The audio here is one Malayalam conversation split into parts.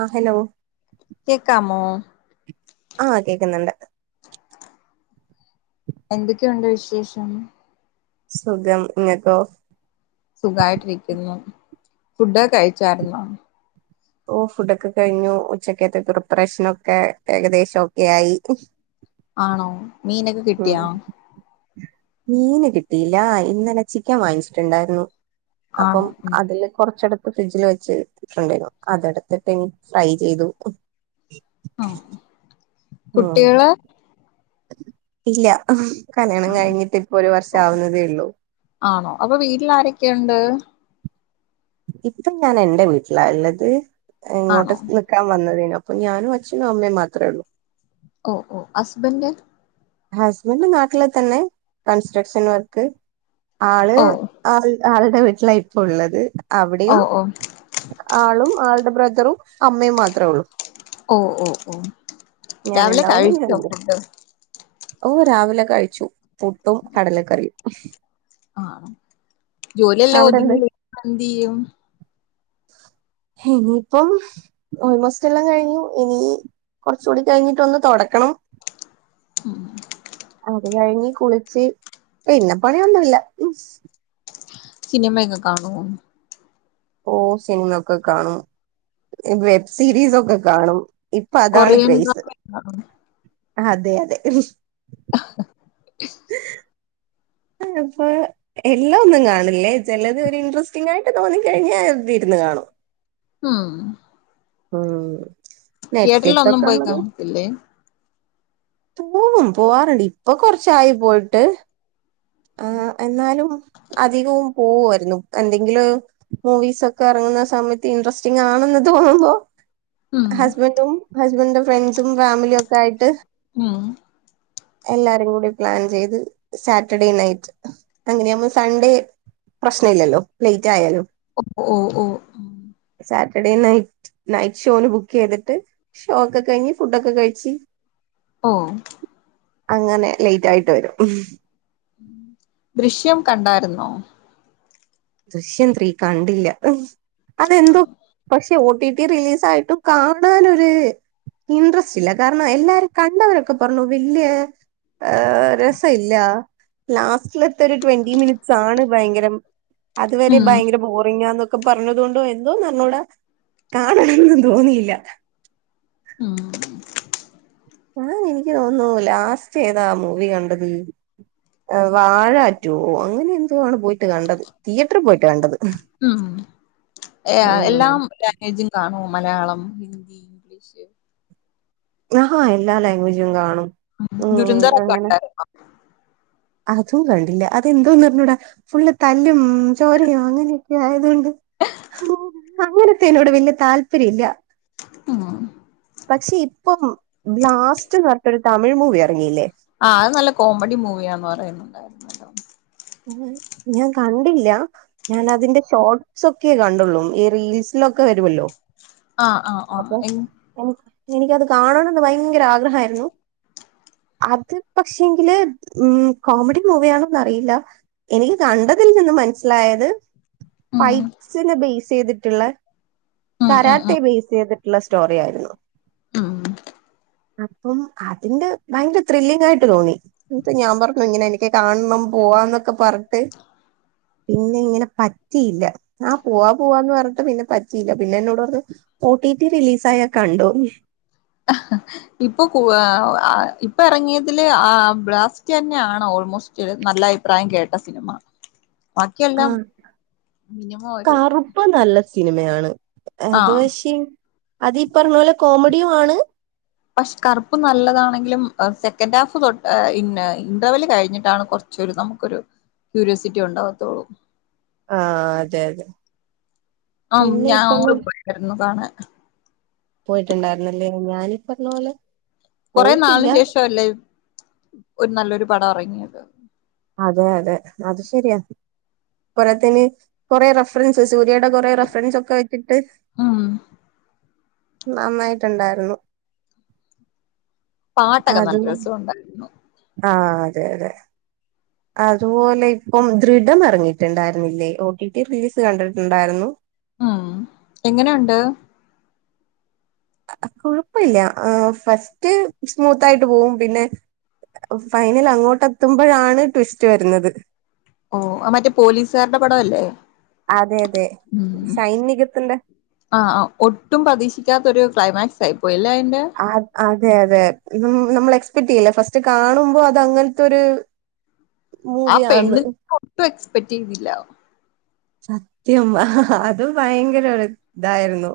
ആഹ് ഹലോ. കേക്കാമോ. ആഹ് കേക്കുന്നുണ്ട്. എന്തൊക്കെയുണ്ട് വിശേഷം. സുഖം ങ്ങക്കോ. സുഖായിട്ടിരിക്കുന്നു ഫുഡ്ഡൊക്കെകഴിച്ചാര് ന്നോ ഓഹ് ഫുഡൊക്കെ കഴ്ഞ്ഞു ഉച്ചക്കത്തെ പ്രിപ്പറേഷനൊക്കെ ഏകദേശ ഒക്കെയായി ആണോ മീനൊക്കെ ഉ കിട്ടിയാ മീന് കിട്ടിയില്ല ഇന്നല ചിക്കൻ വാങ്ങിച്ച്‌ട്ടുണ്ടാര്ന്നു അപ്പം ആണോ ഉം അതില് കൊറച്ചെട് ത് ഫ്രിഡ്ജ്ല് വെച്ച്ട്ട്ണ്ടേന്നു അതെട്ത്ത്‌ട്ട്ങ് ഫ്രൈ ചെയ്തു ആഹ് ഉം കുട്ടികള് ഇല്ല, കല്യാണം കയ്ഞ്ഞ്ട്ടിപ്പൊര് വർഷാവ്ന്നതേയിള്ളൂ ആണോ അപ്പൊ വീട്ട്ലാരെക്കെയുണ്ട് ഇപ്പം ഞാനെന്റ വീട്ട്ലാ ഇള്ളത് ആണോ ഇങ്ങോട്ട് നിക് - ക്കാൻ വന്നതേനു അപ്പം ഞാനു അച്ഛനും അമ്മേം മാത്രേ ഒള്ളൂ. ഓഹ് ഓഹ് ഹസ്ബൻഡ് ഹസ്ബൻഡ് നാട്ട്ല് തന്നെ കൺസ്ട്രക്ഷൻ വർക്ക് ആള് ഓ ആൾ ആൾടെ വീട്ട്ലാ ഇപ്പൊ ഉള്ളത് ഓ അവ്ടെയും ഓ ആളും ആൾട ബ്രദറും അമ്മയും മാത്രെ ഉള്ളൂ. ഓഹ് ഓ ഓ രാവിലെ കഴി‌ച്ചൊ ഫുഡ്ഡ് ഓഹ് രാവിലെ കഴിച്ചു പുട്ടും കടലക്കറിയും. ആണ് ജോലിയെല്ലാ അവിടെന്ത് ഒത്ങ്ങിലെ ഇപ്പെന്തിയ്യും ഹിനീപ്പം ഓൾമോസ്റ്റ് എല്ലാം കഴ്‌ഞ്ഞു ഇനീ കൊറച്ചൂടി കഴിഞ്ഞിട്ടൊന്ന് തൊടക്കണം ഉം അത് കഴിഞ്ഞി കുളിച്ച് പിന്ന പണിയൊന്നുല്ല. സിനിമെയൊക്ക കാണ് വോ? ഓഹ് സിനിമയൊക്ക കാണും ഇ വെബ് സീരീസൊക്ക കാണും ഇപ്പതാണ് കൊറിയൻ ക്രെയ്സ് ഡ്രാമയൊക്കെ കാണുവോ അതെ അതെ അ ഹ പിന്ന പോയെ എല്ലാ ഒന്നും കാണ്ല്ലേ ചെലത് ഒര് ഇൻട്രസ്റ്റിംങ്ങായ്ട്ട് തോന്നിക്കഴിഞ്ഞാ എൽദിര്ന്ന് കാണും ആഹ് ഉം റ്റിയേട്രിൽ നെറ്റ്ഫ്ലിക്സ് ഒന്നും ഒക്കെ പോയ് ഉള്ളത് കാണത്തില്ലേ ത്തു പോകും പോവാറ്ണ്ട് ഇപ്പൊ കൊറച്ചായി പോയിട്ട് ആഹ് എന്നാലും അധികവും പോവ്വാര്ന്നു എന്തെങ്കില് ഇപ്പോ മൂവീസൊക്ക എറങ്ങുന്ന സമയത്ത് ഇൻട്രസ്റ്റിങ് ആണെന്ന് തോന്നുമ്പോ ഉം ഹസ്ബന്റും ഹസ്ബന്റിൻ്റെ ഫ്രണ്ട്സും ഫാമിലി ഒക്ക ആയിട്ട് ഉം എല്ലാരും കുടി പ്ലാൻ ചെയ്ത് സാ റ്റർഡേ നൈറ്റ് അങ്ങനെയാമ്പോ സൺഡേ പ്രശ്ന ഇല്ലല്ലോ ലെയ്റ്റായാലും. ഓപ്പൊ ഒഹ് ഓഹ് സാറ്റർഡേ നൈറ്റ് നൈറ്റ് ഷോന് ബുക്ക് ചെയ്തിട്ട് ഷോ ഒക്ക കയ്ഞ്ഞ് ഫുഡൊക്ക കയ്ച്ചി ഓഹ് അങ്ങനെ ലെയ്റ്റായിട്ട് വരും ദൃശ്യം കണ്ടാര്ന്നോ ദൃശ്യം ത്രീ കണ്ടില്ല. അതെന്തോ പക്ഷേ ഓ ടി ടി റിലീസായിട്ടും കാണാനൊര് ഇൻട്രസ്റ്റില്ല കാരണം എല്ലാരും കണ്ടവരൊക്ക പറഞ്ഞു വല്ല്യേ രസ ഇല്ല ലാസ്റ്റിലത്തൊരു ട്വന്റി മിനിറ്റ്സാണ് ഭയങ്കരം അത് വെരെ ഉം ഭയങ്കര ബോറിങ്ങാന്നൊക്ക പറഞ്ഞത് കൊണ്ടോ എന്തോന്നറിഞ്ഞൂട കാണണംന്നും തോന്നിയില്ല ഉം ഞാൻ എനിക്ക് തോന്നു ലാസ്റ്റ് ഏതാ മൂവി കണ്ടത് വാഴാ റ്റൂവോ അങ്ങനെന്തോ ആണ് പോയിട്ട് കണ്ടത് തിയേട്രി പോയിട്ട് കണ്ടത് എഹ് എല്ലാ ഉം ലാംഗ്വേജും കാണൂ മലയാളം ഹിന്ദി ഇംഗ്ലീഷ് ആഹാ എല്ലാ ലാംഗ്വേജും കാണും ഉം ദുരന്തർ കണ്ടാരുന്നോ അതും കണ്ടില്ല അതെന്തോന്ന് അറി ഞ്ഞൂടാ ഫുള്ള് തല്ലും ചോരയും അങ്ങനെയൊക്കെ ആയതുകൊണ്ട് അങ്ങനതേനോട് വല്യയ താല്പര്യം ഇല്ല ആഹ് പക്ഷെ ഇപ്പം ബ്ലാസ്റ്റ്ന്ന് പറഞ്ഞിട്ടൊരു തമിഴ് മൂവി ഇറങ്ങില്ലേ ആഹ് അത് നല്ല കോമഡി മൂവിയാന്ന് പറയുന്നുണ്ടായിരുന്നു ഞാൻ കണ്ടില്ല ഞാൻ അതിന്റെ ഷോട്സ് ഒക്കെ കണ്ടുള്ളൂ ഈ റീൽസിലൊക്കെ വരുമല്ലോ ആഹ് ആഹ് ഒഹ് എഹ് എനിക്ക് എനിക്കത് കാണണംന്ന് ഭയങ്കര ആഗ്രഹായിരുന്നു അത് പക്ഷെ എങ്കില് ഉം കോമഡി മൂവി ആണ് പറയില്ല എനിക്ക് കണ്ടതിൽ നിന്ന് മനസ്സിലായത് ഉം പൈറ്റ്സിനെ ബേസ് ചെയ്തിട്ടുള്ള ഉം ഉം കരാട്ടെ ഉം ബേസ് ചെയ്തിട്ടുള്ള സ്റ്റോറി ആയിരുന്നു ഉം അപ്പം അതിന്റെ ഭയങ്കര ത്രില്ലിങ് ആയിട്ട് തോന്നി ഇന്ന്ട്ട് ഞാൻ പറഞ്ഞു ഇങ്ങനെ എനിക്ക് കാണണം പോവാന്നൊക്കെ പറഞ്ഞിട്ട് പിന്നെ ഇങ്ങനെ പറ്റിയില്ല ആഹ് പോവാ പോവാന്ന് പറഞ്ഞിട്ട് പിന്നെ പറ്റിയില്ല പിന്നെ എന്നോട് പറഞ്ഞ ഒ ടി ടി റിലീസായാ കണ്ടോ ആഹ ഇപ്പൊ ഇപ്പൊ ഇറങ്ങിയതില് ആ ബ്ലാസ്റ്റ് തന്നെയാണ് ഓൾമോസ്റ്റ് നല്ല അയ്പ്രായം കേട്ട സിനിമ ആഹ ബാക്കിയെല്ലാം മിനിമം ഒരു കറുപ്പ് നല്ല സിനിമയാണ് അത് ആഹ് പക്ഷേ അത്ീ പറഞ്ഞ പോലെ കോമഡിയും ആണ് [inaudible] പക്ഷെ കറുപ്പ് നല്ലതാണെങ്കിലും സെക്കൻഡ് ഹാഫ് തൊ ഇന്റർവൽ കഴിഞ്ഞിട്ടാണ് കുറച്ച് ച്ച് നമുക്കൊരു ക്യൂരിോസിറ്റി ഉണ്ടാകത്തുള്ളൂ ആഹ അതെ അതെ ആ പിന്നെ ഞാൻ ഇപ്പന്ന് അങ്ങടെ പോയിായിരുന്നു കാണൻ പോയിട്ടുണ്ടായിരുന്നല്ലേ ഞാാന് കൊറെ നാളിന് ശേഷം അല്ലേ ഒരു നല്ലൊരു പടം ഇറങ്ങിയത് അതെ അതെ അത് ശരിയാ പോരാത്തിന് കുറേ റഫറൻസ് സൂര്യയുടെ കുറേ റഫറൻസ് ഒക്കെ വെച്ചിട്ട് ഉം നന്നായിട്ടുണ്ടായിരുന്നു പാട്ടൊകെ നല്ല രസം ഉണ്ടായിരുന്നു ആഹ അതെ അതെ [inaudible] അതുപോലെ ഇപ്പം ദൃഢം ഇറങ്ങിയിട്ടുണ്ടായിരുന്നില്ലേ ഓ ടി ടി റിലീസ് കണ്ടിട്ടുണ്ടായിരുന്നു ഉം എങ്ങനെയുണ്ട് കൊഴപ്പില്ല ഫസ്റ്റ് സ്മൂത്ത് ആയിട്ട് പോവും പിന്നെ ഫൈനൽ അങ്ങോട്ടെത്തുമ്പോഴാണ് ട്വിസ്റ്റ് വരുന്നത് ഓ അ മറ്റേ പോലീസുകാരുടെ പടവല്ലേ അതെ അതെ ശൈനികത്തിന്റെ ആഹ ഒട്ടും പ്രതീക്ഷിക്കാത്തൊരു ക്ലൈമാക്സ് ആയിപ്പോയില്ലേ അതിൻറെ ആഹ അതെ അതെ നമ്മൾ എക്സ്പെക്ട് ചെയ്ല്ല ഫസ്റ്റ് കാണുമ്പോ അത് അങ്ങനത്തെൊരു ആ പെണ്ണ്ന് ഒട്ടും എക്സ്പെക്ട് ചെയ്തില്ല സത്യം അത് ഭയങ്കര ഇതായിരുന്നു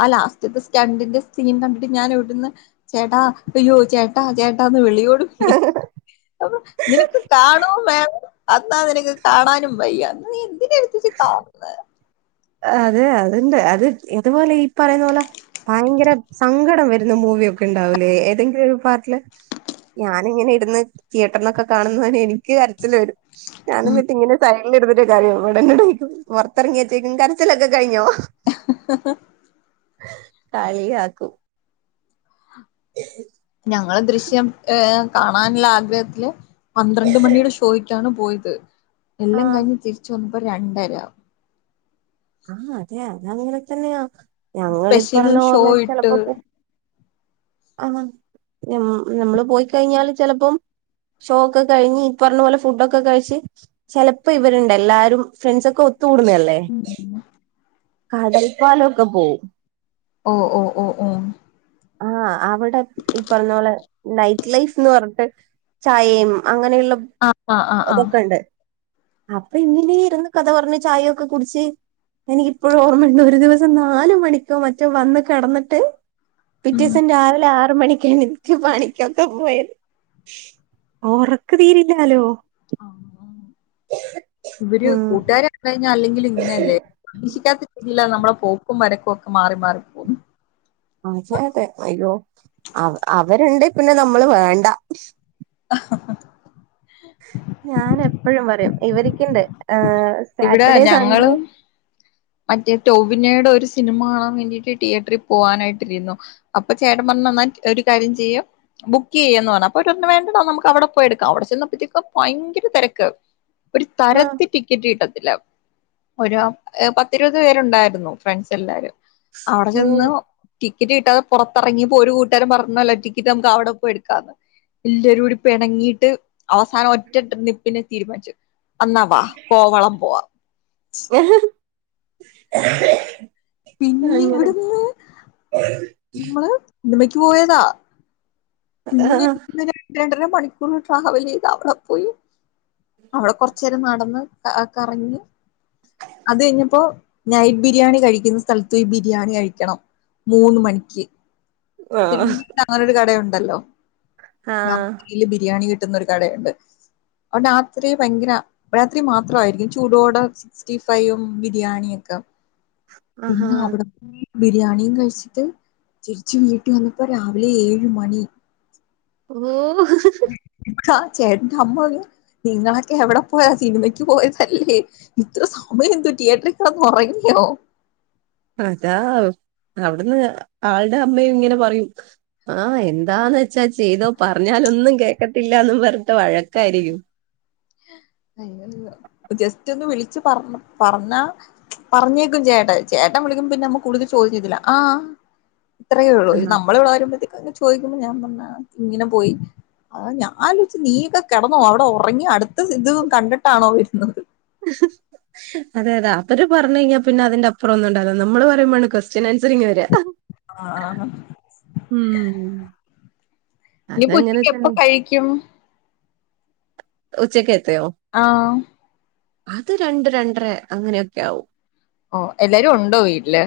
ആ ലാസ്റ്റത്തെ സ്റ്റണ്ടിന്റെ സീൻ കണ്ടിട്ട് ഞാൻ ഇവിടുന്ന് ചേട്ടാ അയ്യോ ചേട്ടാ ചേട്ടാ ന്ന് വിളിയോട് വിളി അപ്പൊ നിനക്ക് കാണോം വേണം അന്നാ നിനക്ക് കാണാനും വയ്യ അന്ന് എന്തിന എടുത്തച്ച് കാണുന്നത് അതെ അത്ണ്ട് അത് ഇതുപോലെ ഈ പറയുന്ന പോലെ ഭയങ്കര സങ്കടം വരുന്ന മൂവിയൊക്കെ ഉണ്ടാവൂലേ ഏതെങ്കിലും ഒരു പാർട്ടില് ഞാന ഇങ്ങനെ ഇടുന്ന് തിയേറ്ററിനൊക്കെ കാണുന്നന്നെനി ക്ക് കരച്ചൽ വരും ഞാന് ഉം ന്നിട്ട് ഇങ്ങനെ സൈടിൽ ഇടുന്നട്ട് കരയും ഇവിടെന്നോടയ്ക്കും പൊറത്തിറങ്ങിയച്ചേക്കും കരച്ചിലൊക്കെ കഴിഞ്ഞോ [unintelligible] കാളിയാക്കും [inaudible] ഞങ്ങള് ദൃശ്യം ഏഹ കാണാനുള്ള ആഗ്രഹത്തില് പന്ത്രണ്ട് മണിയുടെ ഷൂ പോയിട്ടാണ് പോയത് ആ എല്ലാം കഴിഞ്ഞ് തിരിച്ച് വന്നപ്പോ രണ്ടര ആഹ് അതെ അതങ്ങനെ തന്നെയാ ഞങ്ങളീ സ്പെഷ്യൽ പറഞ്ഞ ഷോ പോലെ ഇട്ട് ആ നമ്മള് പോയി കഴിഞ്ഞാല് ചിലപ്പം ഷോ ഒക്കെ കഴിഞ് ഇപ്പറഞ്ഞ പോലെ ഫുഡൊക്കെ കഴിച്ച് ചിലപ്പോ ഇവരുണ്ട് എല്ലാരും ഫ്രണ്ട്സ ഒക്കെ ഒത്തുകൂടുന്നല്ലേ കടൽപ്പാലൊക്കെ പോവും ഓ ഓ ഓ ഒ ഓ ആഹ് അവടെ ഈ പറഞ്ഞ പോലെ നൈറ്റ് ലൈഫ്ന്ന് പർഞ്ട്ട് ചായേം അങ്ങനെള്ള ആഹ് ആഹ് ആഹ് ആഹ് തൊക്കെണ്ട് അപ്പൊ ഇങ്ങനേ ഇരുന്ന് കഥ പറഞ് ചായയൊക്കെ കുടിച്ച് എനിക്കിപ്പഴും ഓർമ്മണ്ട് ഒരു ദിവസം നാല് മണിക്കോ മറ്റോ വന്ന് കെടന്ന്ട്ട് പിറ്റേസം രാവിലെ ആറ് മണിക്കെണീ റ്റ് പണിക്കൊക്കെ പോയത് ഒറക്ക് തീരെല്ലാലോ ഉം ഇവര് ഉം കൂട്ടുകാരെ കണ്ട് കഴിഞ്ഞാ അല്ലെങ്കിലും ഇങ്ങനല്ലേ പ്രതീക്ഷിക്കാത്ത ഇല്ല നമ്മളെ പോക്കും വരക്കും ഒക്കെ മാറി മാറി പോകുന്നു അതെ അതെ അയ്യോ അവ അവര്ണ്ടെ പിന്നെ നമ്മള് വേണ്ട ആ ഞാനെപ്പഴും പറയും ഇവരിക്ക്ണ്ട് എ ഇവിടെ സാറ്റർഡേ സൺഡേ ഞങ്ങളും മറ്റേ ടോവിനേടെ ഒരു സിനിമ കാണാൻ വേണ്ടിട്ട് ടിയേറ്ററി പോവാനായിട്ടിരുന്നു അപ്പൊ ചേട്ടൻ പറഞ്ഞു എന്നാൽ ഒരു കാര്യം ചെയ്യോ ബുക്ക് ചെയ്യ്ന്ന് പറഞ്ഞു അപ്പൊ വര് പറഞ്ഞു വേണ്ടടാ നമ്മക്ക് അവടെ പോയെടുക്കാ അവടെ ചെന്നപ്പഴത്തേക്കും ഭയങ്കര തെരക്ക് ഒരു ആഹ് തരത്തി ടിക്കറ്റ് കിട്ടത്തില്ല ഒരു പത്തിരുപത് പേരുണ്ടായിരുന്നു ഫ്രണ്ട്സെല്ലാരും അവടെ ഉം ചെന്ന് ടിക്കറ്റ് കിട്ടാതെ പൊറത്തെറങ്ങ്യപ്പൊ ഒരു കൂട്ടുകാരൻ പറഞ്ഞല്ലോ ടിക്കറ്റ് നമ്മക്ക് അവടെ പോയി എടുക്കാന്ന് എല്ലരൂടി പിണങ്ങിട്ട് അവസാനം ഒറ്റട്ട് നിപ്പിന് തീരുമാനിച്ചു അന്നാ വാ കോവളം പോവാ ഏ പിന്നെ ഇവിടുന്ന് നമ്മള് സിനിമക്ക് പോയതാ പിന്നെ ആഹ് ര രണ്ടര മണിക്കൂർ ട്രാവലെയ്ത് അവടെ പോയി അവടെ കൊർച്ചേരം നടന്ന് കറങ്ങി അത് കയ്ഞ്ഞപ്പോ നൈറ്റ് ബിരിയാണി കഴിക്കുന്ന സ്ഥലത്തോയ് ബിരിയാണി കഴിക്കണം മൂന്ന് മണിക്ക് ആഹ് [unintelligible] കടയുണ്ടല്ലോ ആഹ് ല് ബിരിയാണി കിട്ടുന്നൊരു കടയുണ്ട് [unintelligible] രാത്രി ഭയങ്കര രാത്രി മാത്രായിരിക്കും ചൂടോടെ സിക്സ്റ്റി ഫൈയും ബിരിയാണിയൊക്കെ ആഹാ പിന്നവ്ട്ന്ന് ബിരിയാണിയും കഴിച്ചിട്ട് തിരിച്ച് വീട്ട് വന്നപ്പോ രാവിലെ ഏഴ് മണി ഓ ആ ചേട്ടന്റെ അമ്മറയാ നിങ്ങളൊക്കെ എവടെ പോയ സിനിമക്ക് പോയതല്ലേ ഇത്ര സമയെന്തു പറ്റി ഏറ്ററി കെടന്ന് ഒറങ്യോ അതാ അവ്ട്ന്ന് ആൾടെ അമ്മയും ഇങ്ങനെ പറയും ആഹ് എന്താന്ന് വെച്ചാ ചെയ്തോ പറഞ്ഞാലൊന്നും കേക്കത്തില്ലാന്ന്‌ പർഞ്ട്ട് വഴക്കായിരിക്കും ജസ്റ്റൊന്ന് വിളിച്ച് പർ പർഞ്ഞ പറഞ്ഞയക്കും ചേട്ടൻ ചേട്ടൻ വിളിക്കുമ്പ പിന്നമ്മ കൂടുതല് ചോയ്ക്കത്തില്ല ആഹ് ഇത്രയേ ഉള്ളൂ ഒരു ആഹ് നമ്മളെ വടെ ആരും [unintelligible] ചോയ്ക്കുമ്പൊ ഞാൻ പർഞ്ഞു ആഹ് ഇങ്ങനെ പോയി അ ഞാൻ ആലോയ്ച്ച് നീയൊക്കെ കെടന്ന് അവടെ ഒറങ്യോ അട് ഇത് ഇത് കണ്ട്ട്ടാണോ വെര്ന്നത് ആ അതെ അതെ അവര് പർഞയ്ഞ്ഞാ പിന്നെ അതിന്റെ അപ്പറൊന്നുണ്ടാവൂല നമ്മള് പറയ്മ്പാണ് ക്വൊസ്റ്റ്യനാൻസറിങ് വെരാ ആ ഉം ഇനി അതങ്ങനെ തന്നെ [unintelligible] കഴിക്കും ഉച്ചെക്കത്തെയോ ആഹ് അത് രണ്ട് രണ്ടര അങ്ങനെയൊക്കാവും ഓഹ് എല്ലാരു ഉണ്ടോ വീട്ടില്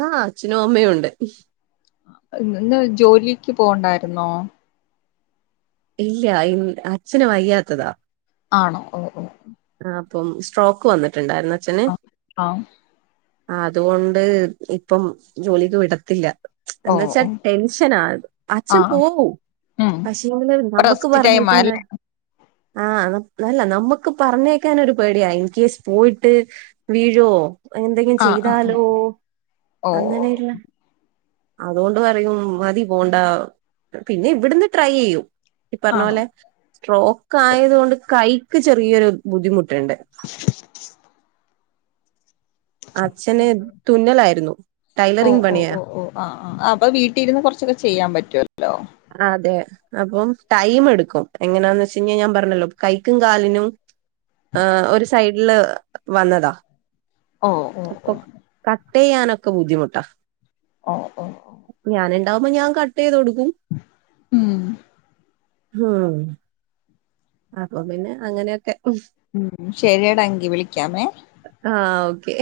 ആഹ് അച്ഛനും അമ്മയും ഉണ്ട് ഇന്ന് ജോലിക്ക് പോകണ്ടായിരുന്നോ ഇല്ല ഇ അച്ഛന് വയ്യാത്തതാ ആണോ ഓഹ് ഓഹ് ആഹ് അപ്പം സ്ട്രോക്ക് വന്നിട്ട്ണ്ടായിരുന്ന് അച്ഛന് ആ ആഹ് അത്കൊണ്ട് ഇപ്പം ജോലിക്ക് വിടത്തില്ല ഓ എന്ന് വെച്ചാ ഓ ടെൻഷനാ അച്ഛൻ ആഹ് പോവും ഉം പക്ഷെങ്കില് ഇപ്പ നമ്മുക്ക് റെസ്റ്റ് ടൈമാ പറഞ്ഞേക്കാന് അല്ലേ ആഹ് അല്ല നമ്മുക്ക് പറഞ്ഞേക്കാനൊര് പേടിയാ ഇൻ കേസ് പോയിട്ട് വീഴോ എന്തെങ്കിലും ആഹ് ആഹ് ആഹ് ചെയ്താലോ ഓ അങ്ങനെയുള്ള അതുകൊണ്ട് പറയും മതി പോണ്ടാ പിന്നെ ഇവിടന്ന് ട്രൈയെയ്യും ഈ പറഞ്ഞ ആണോ പോലെ സ്ട്രോക്ക് ആയത് കൊണ്ട് കൈക്ക് ചെറിയൊരു ബുദ്ധിമുട്ട്ണ്ട് ഓ അച്ഛന് തുന്നലായിരുന്നു ടൈലറിങ് ഓ പണിയാ ഓ ഓ ആഹ് ആഹ് അപ്പൊ വീട്ടിരുന്ന് കൊറച്ചൊക്കെ ചെയ്യാൻ പറ്റുവല്ലോ അതെ അപ്പം ടൈം എടുക്കും എങ്ങനാന്ന് വെച്ച് കഴിഞ്ഞാ ഞാൻ പറഞ്ഞല്ലോ കൈക്കും കാലിനും ആഹ് ഒരു സൈഡില് വന്നതാ ഓ ഓ അപ്പൊ ഓ കട്ട്യ്യാനൊക്കെ ബുദ്ധിമുട്ടാ ഓഹ് ഓഹ് ഞാന്ണ്ടാവുമ്പോ ഞാൻ കട്ടെയ്തൊട്ക്കും ഉം ഉം അപ്പൊ പിന്നെ അങ്ങനെയൊക്കെ ഉം ശരിയാ ടങ്കി വിളിക്കാമേ ആഹ് ഓക്കെ